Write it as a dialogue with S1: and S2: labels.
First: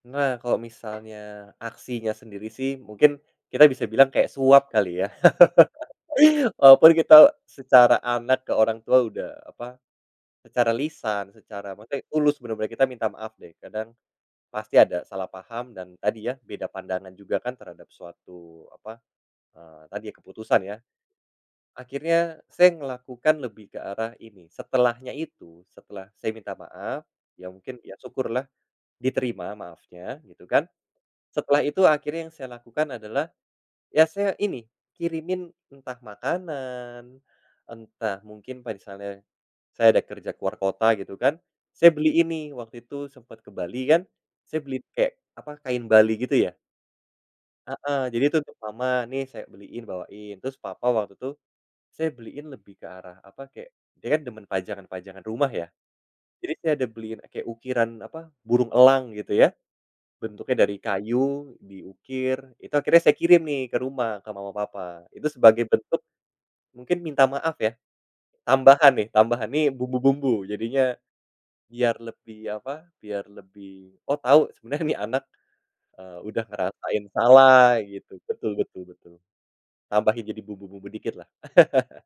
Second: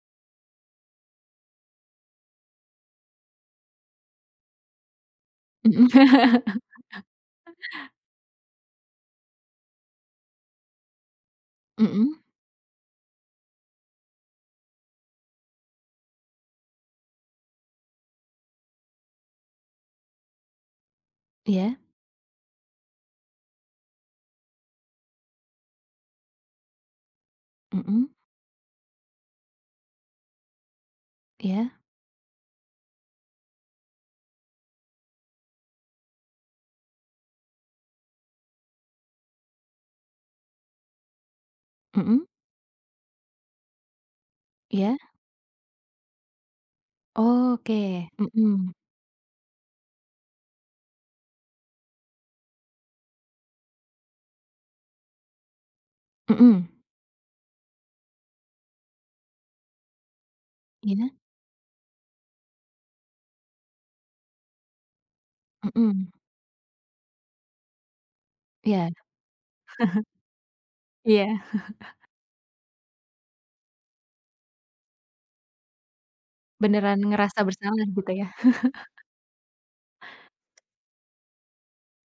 S1: Nah, kalau misalnya aksinya sendiri sih mungkin kita bisa bilang kayak suap kali ya,
S2: Mmm.
S1: walaupun kita secara anak ke orang tua udah, eee, apa, secara lisan, secara maknaya
S2: Mhm.
S1: tulus bener-bener kita minta maaf deh, kadang pasti ada salah paham dan tadi ya, beda pandangan juga kan terhadap suatu, apa, eee, tadi ya, keputusan, ya.
S2: Iya.
S1: Akhirnya saya ngelakukan lebih ke arah ini, setelahnya itu, setelah saya minta maaf ya, mungkin
S2: Mhm.
S1: syukurlah diterima maafnya, gitu kan. Setelah
S2: Iya.
S1: itu akhirnya yang saya lakukan adalah, ya saya ini kirimin entah makanan, entah mungkin misalnya saya ada kerja ke luar kota, gitu kan, saya beli
S2: Mhm.
S1: ini waktu itu sempet ke Bali kan, saya beli
S2: Iya.
S1: kayak, apa, kain Bali, gitu ya.
S2: Oh,
S1: Heeh,
S2: oke,
S1: jadi itu,
S2: mhm.
S1: "Mama, nih saya beliin, bawain," terus papa waktu itu saya beliin lebih ke arah, apa, kayak dia kan demen pajangan-pajangan rumah ya, jadi
S2: Mhm.
S1: saya ada beliin kayak ukiran, apa, burung elang, gitu ya, bentuknya dari
S2: Iya.
S1: kayu diukir. Itu akhirnya saya kirim nih, ke rumah, ke mama papa, itu sebagai bentuk
S2: Mhm.
S1: mungkin minta maaf ya,
S2: Iya,
S1: tambahan nih tambahan nih bumbu-bumbu, jadinya
S2: Iya.
S1: biar lebih, apa, biar lebih, oh, tau, sebenernya nih anak, eee, udah
S2: Beneran
S1: ngerasain
S2: ngerasa
S1: salah,
S2: bersalah, gitu
S1: gitu.
S2: ya.
S1: Betul betul betul. Tambahin jadi bumbu-bumbu dikit lah.